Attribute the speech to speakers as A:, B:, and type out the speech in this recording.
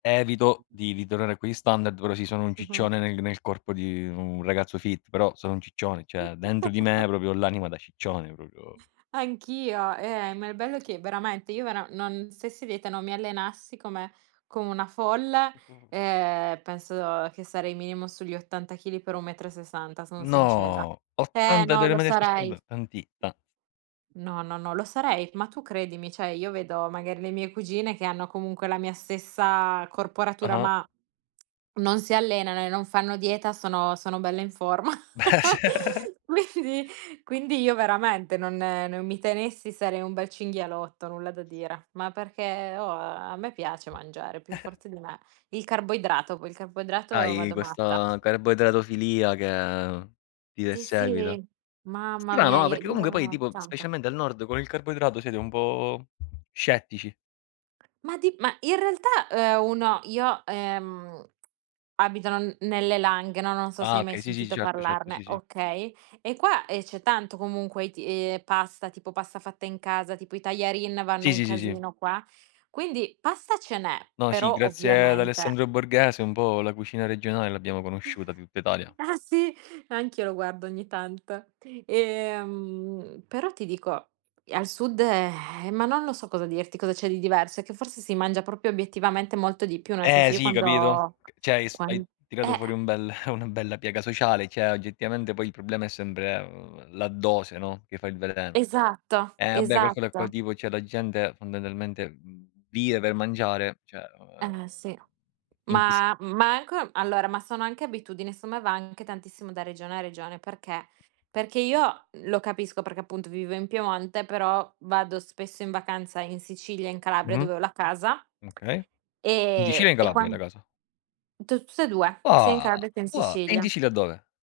A: Evito, di ritornare a quegli standard, però sì, sono un ciccione
B: Mh-mh.
A: nel g nel corpo di un ragazzo fit, però sono un ciccione. Cioè, dentro di me proprio ho l'anima da ciccione proprio
B: Anch'io, eh, ma il bello è che veramente io, vera non stessi a dieta, non mi allenassi come come una folle, eh, penso che sarei minimo sugli 80 kg per 1,60 m, sono sincera.
A: No
B: Eh,
A: 80
B: no,
A: delle
B: lo sarei.
A: [unintelligible] tanti ta
B: No no no, lo sarei. Ma tu credimi, cioè io vedo magari le mie cugine, che hanno comunque la mia stessa corporatura
A: Ah-ah.
B: ma non si allenano e non fanno dieta, sono sono belle in forma.
A: Beh cer
B: Quindi quindi io veramente non non mi tenessi sarei un bel cinghialotto, nulla da dire. Ma perché, oh, a me piace mangiare è più forte di me. Il carboidrato, poi il carboidrato
A: Hai
B: vado matta.
A: questa carboidratofilia che ti
B: Sì,
A: perseguita.
B: sì. Mamma mia,
A: Strano, ah,
B: i
A: perché comunque poi
B: io
A: tipo,
B: [unintelligible]
A: specialmente al nord con il carboidrato siete un po' scettici.
B: Ma di ma in realtà, eh, uno io ehm, abito n nelle Langhe, no non so se
A: Ah
B: hai mai
A: okay, sì, sì,
B: sentito
A: certo certo,
B: parlarne,
A: sì, sì.
B: okay, e qua, ehm, c'è tanto comunque i t eh, pasta, tipo pasta fatta in casa, tipo i tajarin vanno
A: Sì
B: un
A: sì sì sì.
B: casino qua. Quindi, pasta ce n'è,
A: No, sì,
B: però
A: grazie ad
B: ovviamente
A: Alessandro Borghese un po' la cucina regionale l'abbiamo conosciuta di tutta Italia.
B: Ah sì, anch'io lo guardo ogni tanto. Ehm, però ti dico e al Sud ehm, ma non lo so cosa dirti, cosa c'è di diverso, è che forse si mangia proprio obiettivamente molto di più, nel
A: Eh
B: senso io
A: sì, capito,
B: quando
A: ch cioè hai s hai
B: quan
A: tirato
B: eh.
A: fuori un bel una bella piaga sociale, cioè, oggettivamente poi il problema è sempre, ehm, la dose, no, che fa il veleno.
B: Esatto,
A: Eh beh, calcola poi
B: esatto.
A: tipo cioè la gente, fondamentalmente, mhmmm vive per mangiare, cioè, o ehm
B: Eh sì.
A: invisi
B: Ma ma anche allora, ma sono anche abitudini, secondo me va anche tantissimo da regione a regione. Perché, perché io lo capisco perché appunto vivo in Piemonte, però vado spesso in vacanza in Sicilia, in Calabria,
A: Mh-mh.
B: dove ho la casa
A: Okay. In Sicilia o
B: e
A: in
B: e
A: Calabria
B: quan
A: hai la casa?
B: tu tutte e 2 sia in
A: Ua!
B: Calabria che in
A: Ua. E in
B: Sicilia.
A: Sicilia dove?